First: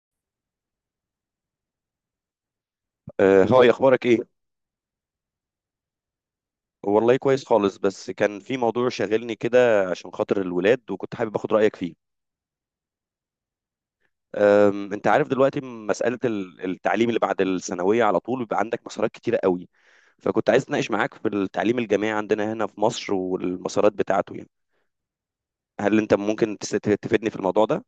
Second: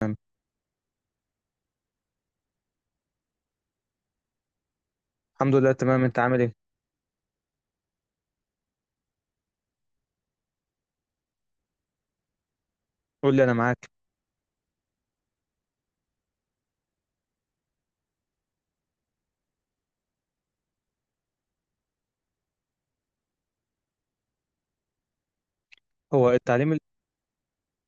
تمام، آه، هاي اخبارك ايه؟ الحمد لله تمام. انت عامل ايه؟ والله كويس خالص، بس كان في موضوع شاغلني كده عشان خاطر الولاد، وكنت حابب اخد رايك فيه. قول لي انا معاك. انت عارف دلوقتي مساله التعليم اللي بعد الثانويه على طول بيبقى عندك مسارات كتيره قوي. فكنت عايز اتناقش معاك في التعليم الجامعي عندنا هنا في مصر والمسارات بتاعته، يعني هل انت هو ممكن التعليم ال- تفيدني في الموضوع ده؟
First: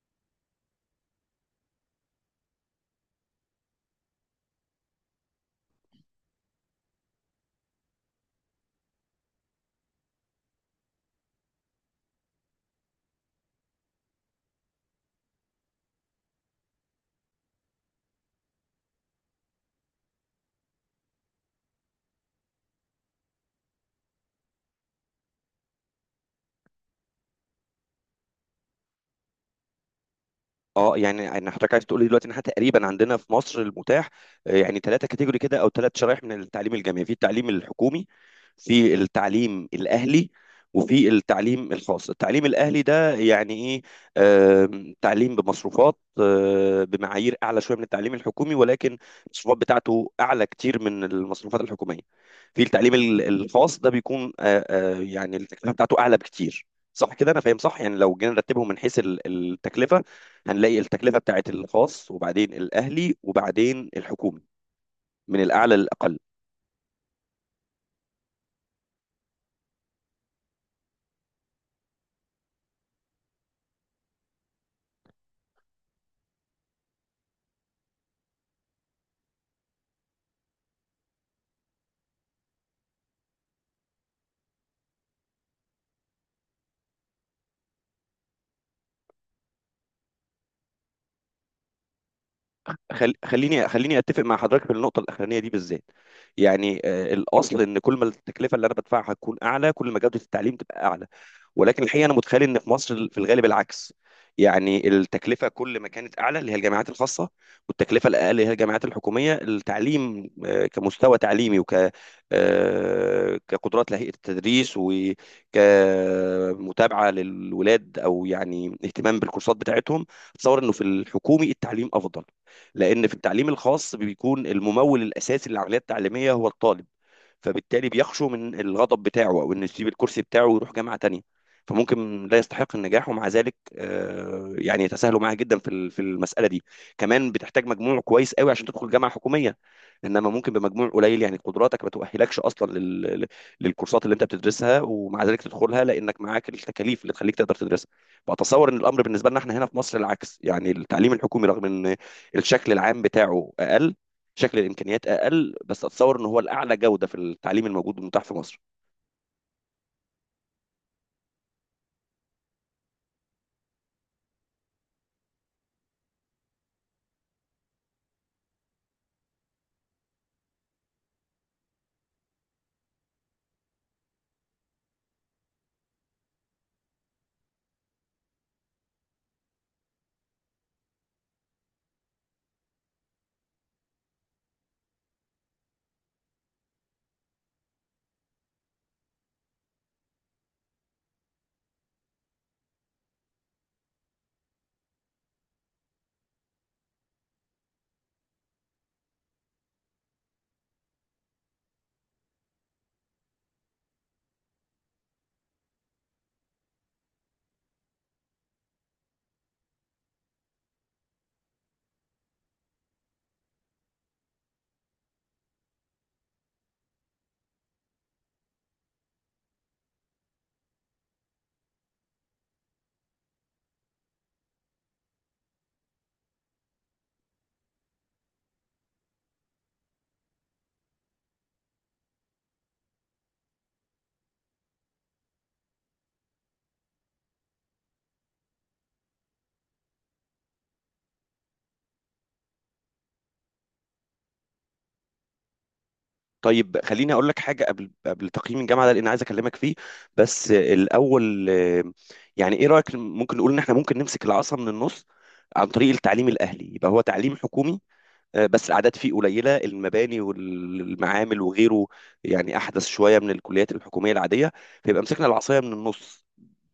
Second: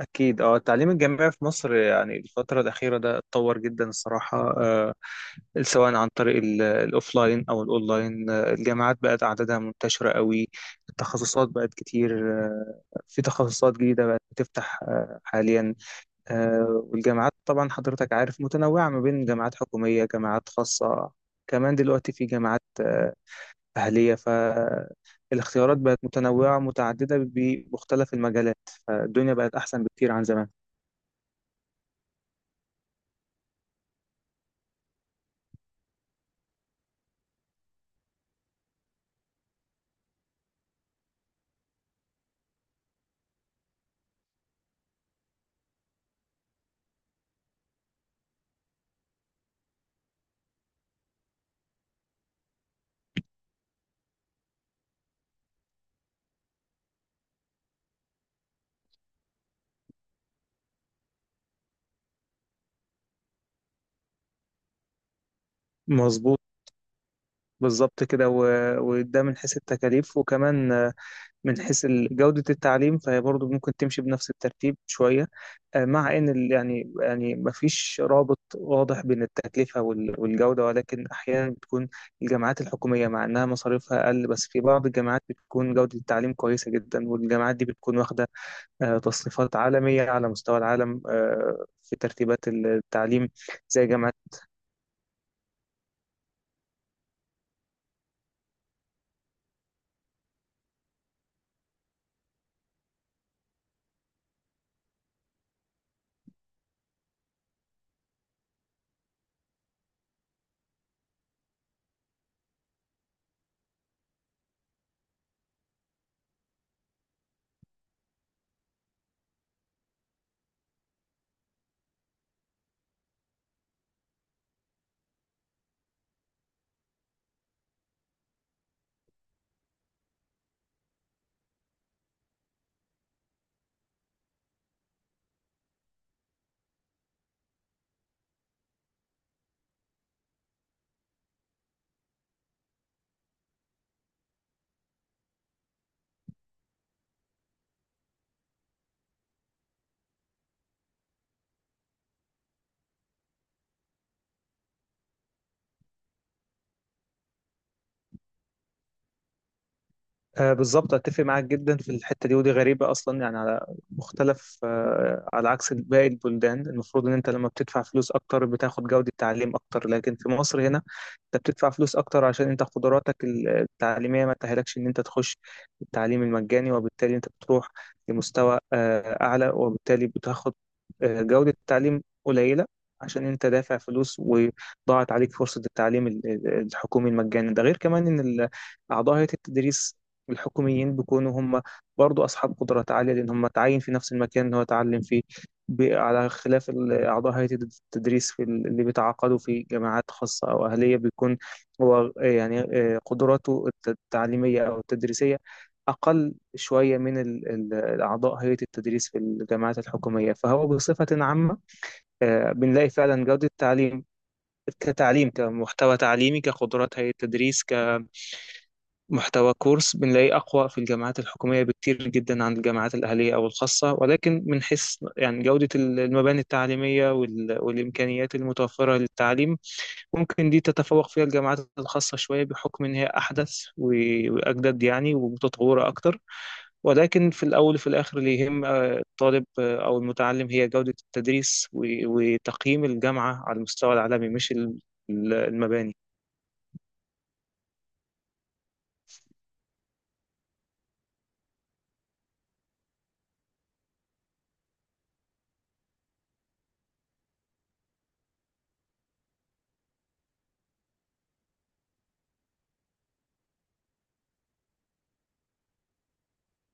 اكيد اه، التعليم الجامعي في مصر يعني الفتره الاخيره ده اتطور جدا الصراحه. آه، سواء عن طريق الاوفلاين او الاونلاين، الجامعات بقت اعدادها منتشره قوي. التخصصات بقت كتير، في تخصصات جديده بقت بتفتح حاليا. آه، والجامعات طبعا حضرتك عارف متنوعه ما بين جامعات حكوميه، جامعات خاصه. كمان دلوقتي في جامعات أهلية. فالاختيارات بقت متنوعة متعددة بمختلف المجالات. فالدنيا بقت أحسن بكتير عن زمان. اه، يعني انا حضرتك عايز تقول لي دلوقتي ان احنا تقريبا عندنا في مصر المتاح يعني ثلاثه كاتيجوري كده او ثلاث شرائح من التعليم الجامعي: في التعليم الحكومي، في التعليم الاهلي، وفي التعليم الخاص. التعليم الاهلي ده يعني ايه؟ تعليم بمصروفات، بمعايير اعلى شويه من التعليم الحكومي، ولكن المصروفات بتاعته اعلى كتير من المصروفات الحكوميه. في التعليم الخاص ده بيكون يعني التكلفه بتاعته اعلى بكتير. صح كده؟ انا فاهم صح؟ يعني لو جينا نرتبهم من حيث التكلفه، هنلاقي التكلفة بتاعت الخاص وبعدين الأهلي وبعدين الحكومي، من الأعلى للأقل. مظبوط، بالظبط كده. وده من حيث التكاليف، وكمان من حيث جودة التعليم فهي برضه ممكن تمشي بنفس الترتيب شوية. مع إن ال- مفيش رابط واضح بين التكلفة والجودة، ولكن أحيانا بتكون الجامعات الحكومية مع إنها مصاريفها أقل، بس في بعض الجامعات بتكون جودة التعليم كويسة جدا، والجامعات دي بتكون واخدة تصنيفات عالمية على مستوى العالم، في ترتيبات التعليم. خليني زي خليني جامعة. أتفق مع حضرتك في النقطة الأخرانية دي بالذات. يعني الأصل إن كل ما التكلفة اللي أنا بدفعها تكون أعلى، كل ما جودة التعليم تبقى أعلى. ولكن الحقيقه انا متخيل ان في مصر في الغالب العكس. يعني التكلفه كل ما كانت اعلى اللي هي الجامعات الخاصه، والتكلفه الاقل اللي هي الجامعات الحكوميه، التعليم كمستوى تعليمي وك كقدرات لهيئه التدريس وكمتابعه للولاد او يعني اهتمام بالكورسات بتاعتهم، اتصور انه في الحكومي التعليم افضل. لان في التعليم الخاص بيكون الممول الاساسي للعمليه التعليميه هو الطالب، فبالتالي بيخشوا من الغضب بتاعه او انه يسيب الكرسي بتاعه ويروح جامعه تانية. فممكن لا يستحق النجاح، ومع ذلك يعني يتساهلوا معاه جدا في في المساله دي. كمان بتحتاج مجموع كويس قوي عشان تدخل جامعه حكوميه، انما ممكن بمجموع قليل يعني قدراتك ما تؤهلكش اصلا للكورسات اللي انت بتدرسها، ومع ذلك تدخلها لانك معاك التكاليف اللي تخليك تقدر تدرسها. فاتصور ان الامر بالنسبه لنا احنا هنا في مصر العكس. يعني التعليم الحكومي رغم ان الشكل العام بتاعه اقل، شكل الامكانيات اقل، بس اتصور ان هو الاعلى جوده في التعليم الموجود والمتاح في مصر. آه، بالظبط، اتفق معاك جدا في الحته دي. ودي غريبه اصلا يعني، على مختلف آه، على عكس باقي البلدان المفروض ان انت لما بتدفع فلوس اكتر بتاخد جوده تعليم اكتر، لكن في مصر هنا انت بتدفع فلوس اكتر عشان انت قدراتك التعليميه ما تأهلكش ان انت تخش التعليم المجاني، وبالتالي انت بتروح لمستوى آه اعلى، وبالتالي بتاخد آه جوده تعليم قليله عشان انت دافع فلوس وضاعت عليك فرصه التعليم الحكومي المجاني ده. غير كمان ان أعضاء هيئة التدريس الحكوميين بيكونوا هم برضو أصحاب قدرات عالية، لأن هم تعين في نفس المكان اللي هو اتعلم فيه. على خلاف أعضاء هيئة التدريس في ال- اللي بيتعاقدوا في جامعات خاصة أو أهلية، بيكون هو قدراته التعليمية أو التدريسية أقل شوية من أعضاء هيئة التدريس في الجامعات الحكومية. فهو بصفة عامة بنلاقي فعلا جودة التعليم كتعليم، كمحتوى تعليمي، كقدرات هيئة التدريس، محتوى كورس، بنلاقيه أقوى في الجامعات الحكومية بكتير جدا عن الجامعات الأهلية أو الخاصة. ولكن من حيث يعني جودة المباني التعليمية والإمكانيات المتوفرة للتعليم، ممكن دي تتفوق فيها الجامعات الخاصة شوية بحكم إن هي أحدث وأجدد يعني ومتطورة أكتر. ولكن في الأول وفي الآخر اللي يهم الطالب أو المتعلم هي جودة التدريس وتقييم الجامعة على المستوى العالمي، مش المباني. طيب خليني اقول لك حاجه قبل تقييم الجامعه ده، لان عايز اكلمك فيه. بس الاول يعني ايه رايك ممكن نقول ان احنا ممكن نمسك العصا من النص عن طريق التعليم الاهلي؟ يبقى هو تعليم حكومي، بس الاعداد فيه قليله، المباني والمعامل وغيره يعني احدث شويه من الكليات الحكوميه العاديه، فيبقى مسكنا العصايه من النص.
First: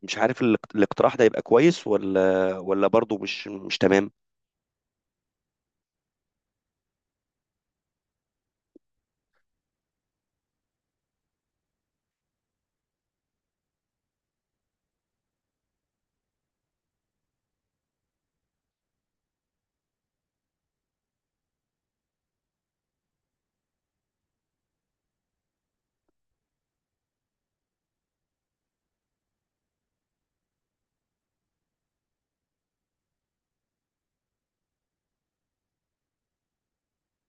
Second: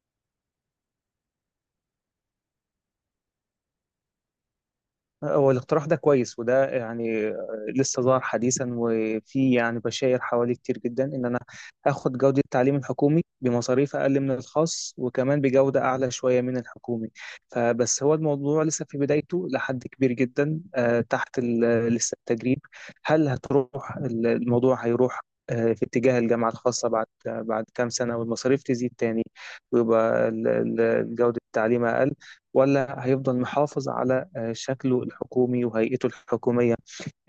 مش عارف الاقت- الاقتراح ده يبقى كويس ولا برضه مش تمام. هو الاقتراح ده كويس، وده يعني لسه ظهر حديثا، وفي يعني بشاير حوالي كتير جدا ان انا اخد جودة التعليم الحكومي بمصاريف اقل من الخاص، وكمان بجودة اعلى شوية من الحكومي. فبس هو الموضوع لسه في بدايته لحد كبير جدا، تحت ال- آه، لسه التجريب. هل هتروح الموضوع هيروح في اتجاه الجامعة الخاصة بعد كام سنة، والمصاريف تزيد تاني، ويبقى جودة التعليم أقل، ولا هيفضل محافظ على شكله الحكومي وهيئته الحكومية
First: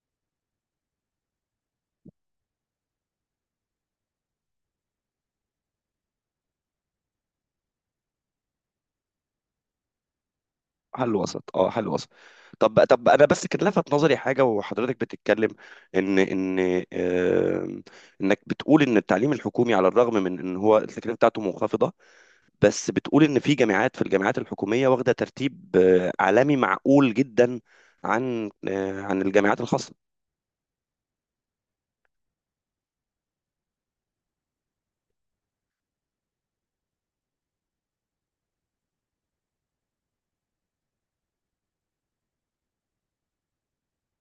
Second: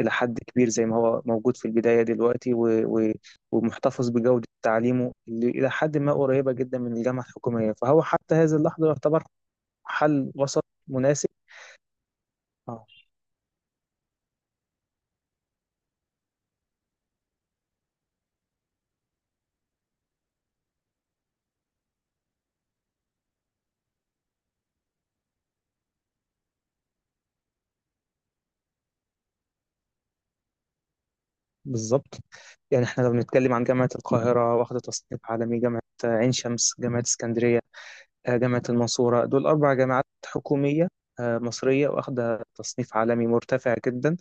إلى حد كبير زي ما هو موجود في البداية دلوقتي، و... ومحتفظ بجودة تعليمه اللي إلى حد ما قريبة جدا من الجامعة الحكومية. فهو حتى هذه اللحظة يعتبر حل وسط حل مناسب. وسط، اه، حل وسط. اه طب انا بس كان لفت نظري حاجه وحضرتك بتتكلم، ان آم، انك بتقول ان التعليم الحكومي على الرغم من ان هو التكلفه بتاعته منخفضه، بس بتقول ان في جامعات، في الجامعات الحكوميه واخده ترتيب عالمي معقول جدا عن عن الجامعات الخاصه. بالظبط. يعني احنا لو بنتكلم عن جامعة القاهرة واخدة تصنيف عالمي، جامعة عين شمس، جامعة اسكندرية، جامعة المنصورة، دول أربع جامعات حكومية مصرية واخدة تصنيف عالمي مرتفع جدا.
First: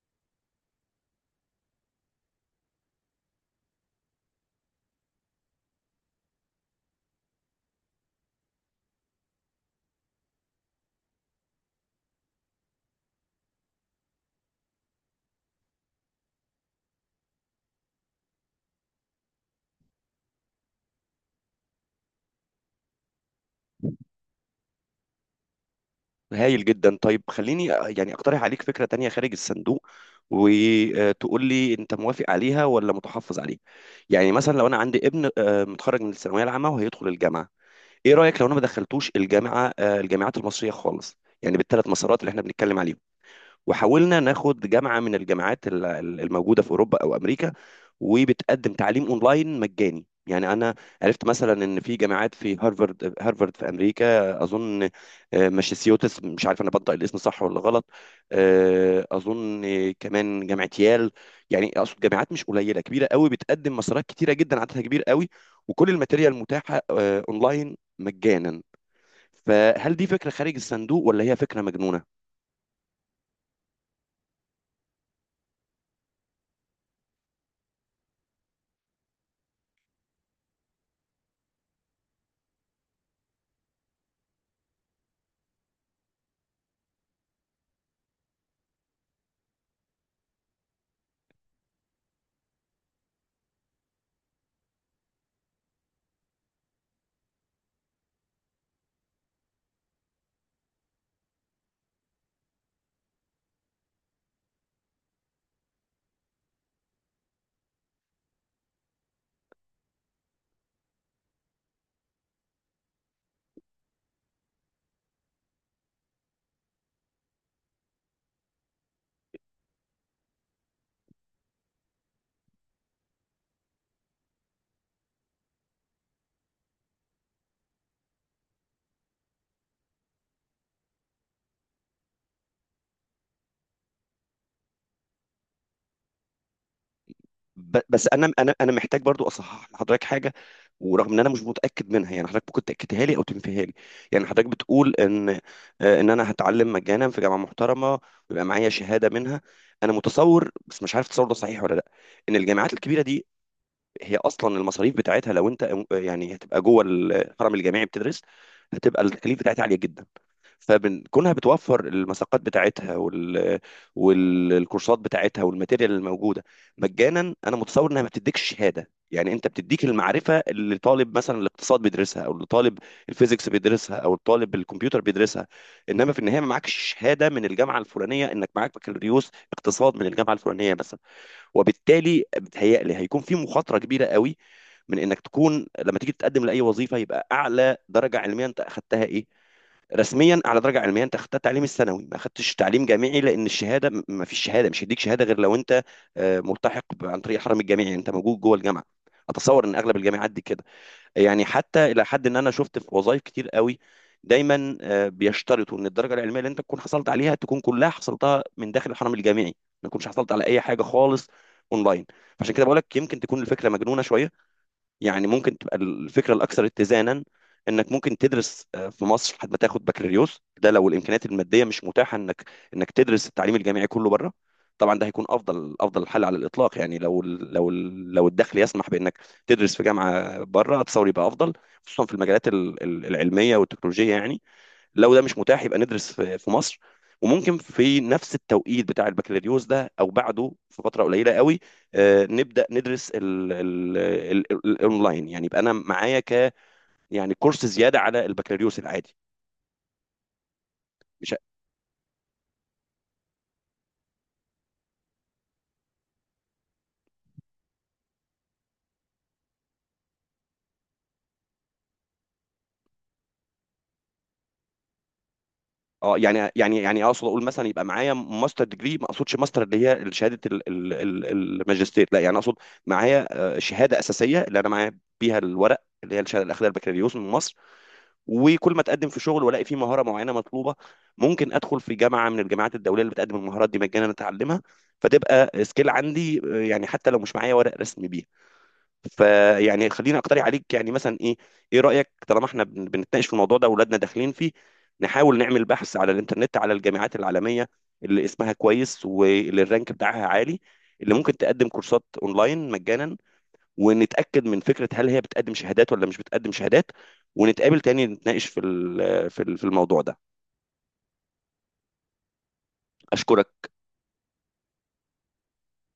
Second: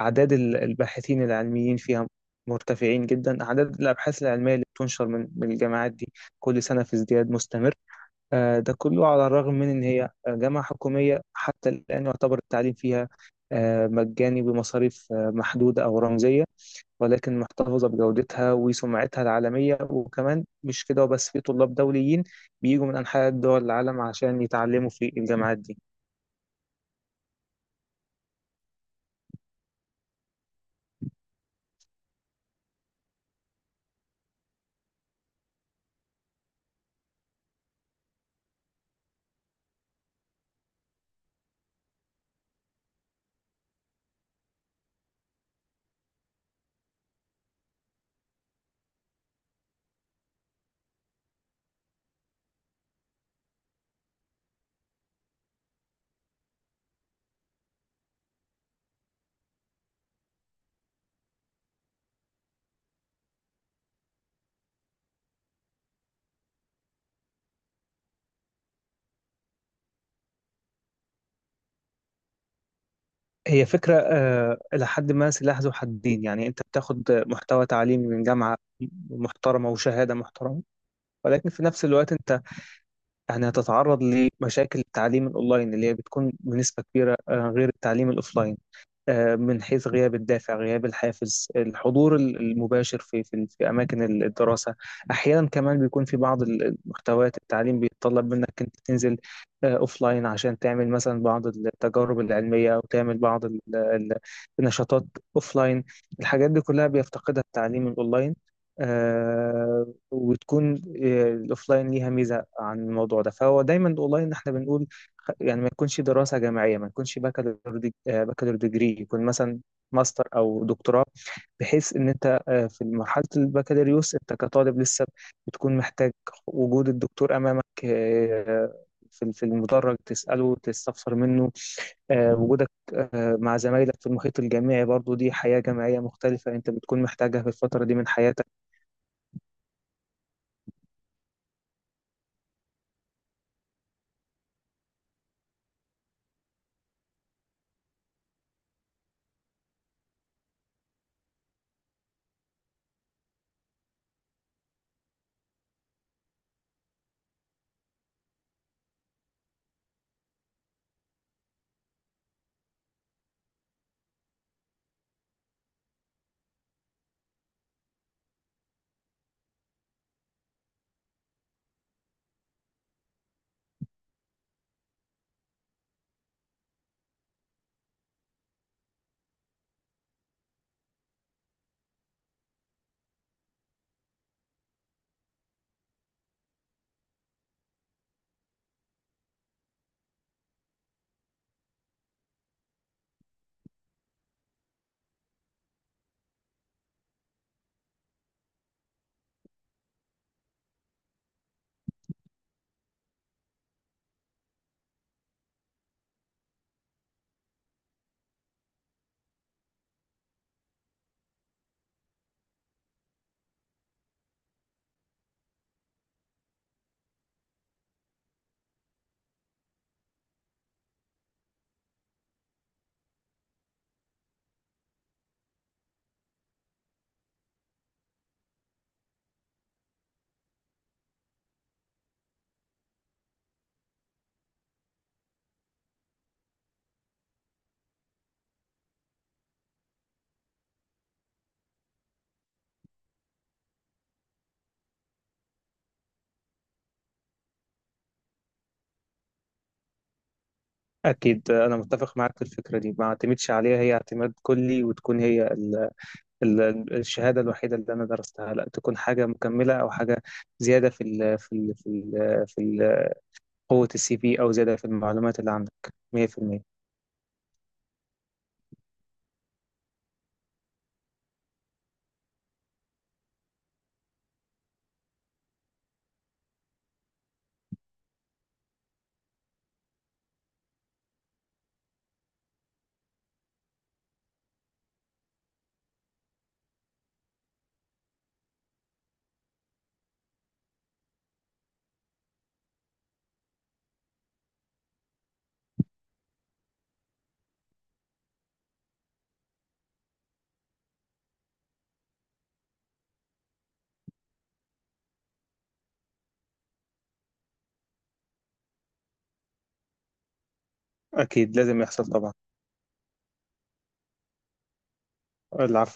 أعداد الباحثين العلميين فيها مرتفعين جدا. أعداد الأبحاث العلمية اللي بتنشر من الجامعات دي كل سنة في ازدياد مستمر. ده كله على الرغم من إن هي جامعة حكومية. حتى الآن يعتبر التعليم فيها مجاني بمصاريف محدودة أو رمزية، ولكن محتفظة بجودتها وسمعتها العالمية. وكمان مش كده وبس، في طلاب دوليين بيجوا من أنحاء دول العالم عشان يتعلموا في الجامعات دي. هايل جدا. طيب خليني يعني اقترح عليك فكرة تانية خارج الصندوق، وتقول لي انت موافق عليها ولا متحفظ عليها. يعني مثلا لو انا عندي ابن متخرج من الثانوية العامة وهيدخل الجامعة، ايه رأيك لو انا ما دخلتوش الجامعة الجامعات المصرية خالص، يعني بالثلاث مسارات اللي احنا بنتكلم عليهم، وحاولنا ناخد جامعة من الجامعات الموجودة في اوروبا او امريكا، وبتقدم تعليم اونلاين مجاني؟ يعني انا عرفت مثلا ان في جامعات، في هارفارد، في امريكا اظن، ماساتشوستس، مش عارف انا بنطق الاسم صح ولا غلط، اظن كمان جامعه يال. يعني اقصد جامعات مش قليله، كبيره قوي، بتقدم مسارات كتيره جدا عددها كبير قوي، وكل الماتيريال متاحه اونلاين مجانا. فهل دي فكره خارج الصندوق ولا هي فكره مجنونه؟ هي فكرة إلى حد ما سلاح ذو حدين. يعني أنت بتاخد محتوى تعليمي من جامعة محترمة وشهادة محترمة، ولكن في نفس الوقت أنت يعني هتتعرض لمشاكل التعليم الأونلاين اللي هي بتكون بنسبة كبيرة غير التعليم الأوفلاين، من حيث غياب الدافع، غياب الحافز، الحضور المباشر في اماكن الدراسه. احيانا كمان بيكون في بعض المحتويات التعليم بيتطلب منك انت تنزل اوف لاين، عشان تعمل مثلا بعض التجارب العلميه، او تعمل بعض النشاطات اوف لاين. الحاجات دي كلها بيفتقدها التعليم الاونلاين، آه، وتكون الاوف لاين ليها ميزه عن الموضوع ده. فهو دايما الاونلاين احنا بنقول يعني ما يكونش دراسة جامعية، ما يكونش بكالور ديجري، يكون مثلا ماستر أو دكتوراه. بحيث إن أنت في مرحلة البكالوريوس أنت كطالب لسه بتكون محتاج وجود الدكتور أمامك، في المدرج تسأله تستفسر منه. وجودك مع زمايلك في المحيط الجامعي برضو، دي حياة جامعية مختلفة أنت بتكون محتاجها في الفترة دي بس من انا حياتك. محتاج برضو اصحح لحضرتك حاجه، ورغم ان انا مش متاكد منها يعني حضرتك ممكن تاكدها لي او تنفيها لي. يعني حضرتك بتقول ان ان انا هتعلم مجانا في جامعه محترمه ويبقى معايا شهاده منها. انا متصور، بس مش عارف التصور ده صحيح ولا لا، ان الجامعات الكبيره دي هي اصلا المصاريف بتاعتها لو انت يعني هتبقى جوه الحرم الجامعي بتدرس، هتبقى التكاليف بتاعتها عاليه جدا. فكونها بتوفر المساقات بتاعتها والكورسات بتاعتها والماتيريال الموجوده مجانا، انا متصور انها ما بتديكش شهاده. يعني انت بتديك المعرفه اللي طالب مثلا الاقتصاد بيدرسها، او اللي طالب الفيزيكس بيدرسها، او الطالب الكمبيوتر بيدرسها، انما في النهايه ما معكش شهاده من الجامعه الفلانيه انك معاك بكالوريوس اقتصاد من الجامعه الفلانيه مثلا. وبالتالي بتهيألي هيكون في مخاطره كبيره قوي، من انك تكون لما تيجي تتقدم لاي وظيفه، يبقى اعلى درجه علميه انت اخذتها ايه رسميا؟ على درجه علميه انت اخدت تعليم الثانوي ما اخدتش تعليم جامعي، لان الشهاده ما فيش شهاده، مش هيديك شهاده غير لو انت ملتحق عن طريق الحرم الجامعي، يعني انت موجود جوه الجامعه. اتصور ان اغلب الجامعات دي كده. يعني حتى الى حد ان انا شفت في وظائف كتير قوي دايما بيشترطوا ان الدرجه العلميه اللي انت تكون حصلت عليها تكون كلها حصلتها من داخل الحرم الجامعي، ما تكونش حصلت على اي حاجه خالص اونلاين. فعشان كده بقول لك يمكن تكون الفكره مجنونه شويه. يعني ممكن تبقى الفكره الاكثر اتزانا، انك ممكن تدرس في مصر لحد ما تاخد بكالوريوس، ده لو الامكانيات الماديه مش متاحه انك تدرس التعليم الجامعي كله بره. طبعا ده هيكون افضل حل على الاطلاق. يعني لو الدخل يسمح بانك تدرس في جامعه بره اتصور يبقى افضل، خصوصا في المجالات العلميه والتكنولوجيه يعني. لو ده مش متاح يبقى ندرس في مصر. وممكن في نفس التوقيت بتاع البكالوريوس ده او بعده في فتره قليله قوي، نبدا ندرس الاونلاين. يعني يبقى انا معايا ك، يعني كورس زياده على البكالوريوس العادي. مش أكيد أنا متفق معاك في الفكرة دي. ما اعتمدش عليها هي اعتماد كلي وتكون هي الشهادة الوحيدة اللي أنا درستها. لا، تكون حاجة مكملة أو حاجة زيادة في ال قوة السي في، أو زيادة في المعلومات اللي عندك. اه يعني 100%. اقصد اقول مثلا يبقى معايا ماستر ديجري. ما اقصدش ماستر اللي هي شهاده الماجستير، لا، يعني اقصد معايا شهاده اساسيه اللي انا معايا بيها الورق اللي هي الشهاده الاخيره البكالوريوس من مصر. وكل ما اتقدم في شغل والاقي فيه مهاره معينه مطلوبه، ممكن ادخل في جامعه من الجامعات الدوليه اللي بتقدم المهارات دي مجانا اتعلمها، فتبقى سكيل عندي، يعني حتى لو مش معايا ورق رسمي بيها. فيعني خليني اقترح عليك يعني مثلا ايه، ايه رايك طالما احنا بنتناقش في الموضوع ده واولادنا داخلين فيه، نحاول نعمل بحث على الانترنت على الجامعات العالميه اللي اسمها كويس واللي الرانك بتاعها عالي، اللي ممكن تقدم كورسات اونلاين مجانا، ونتاكد من فكره هل هي بتقدم شهادات ولا مش بتقدم شهادات، ونتقابل تاني نتناقش في في الموضوع ده. أكيد لازم يحصل طبعا. اشكرك. العفو.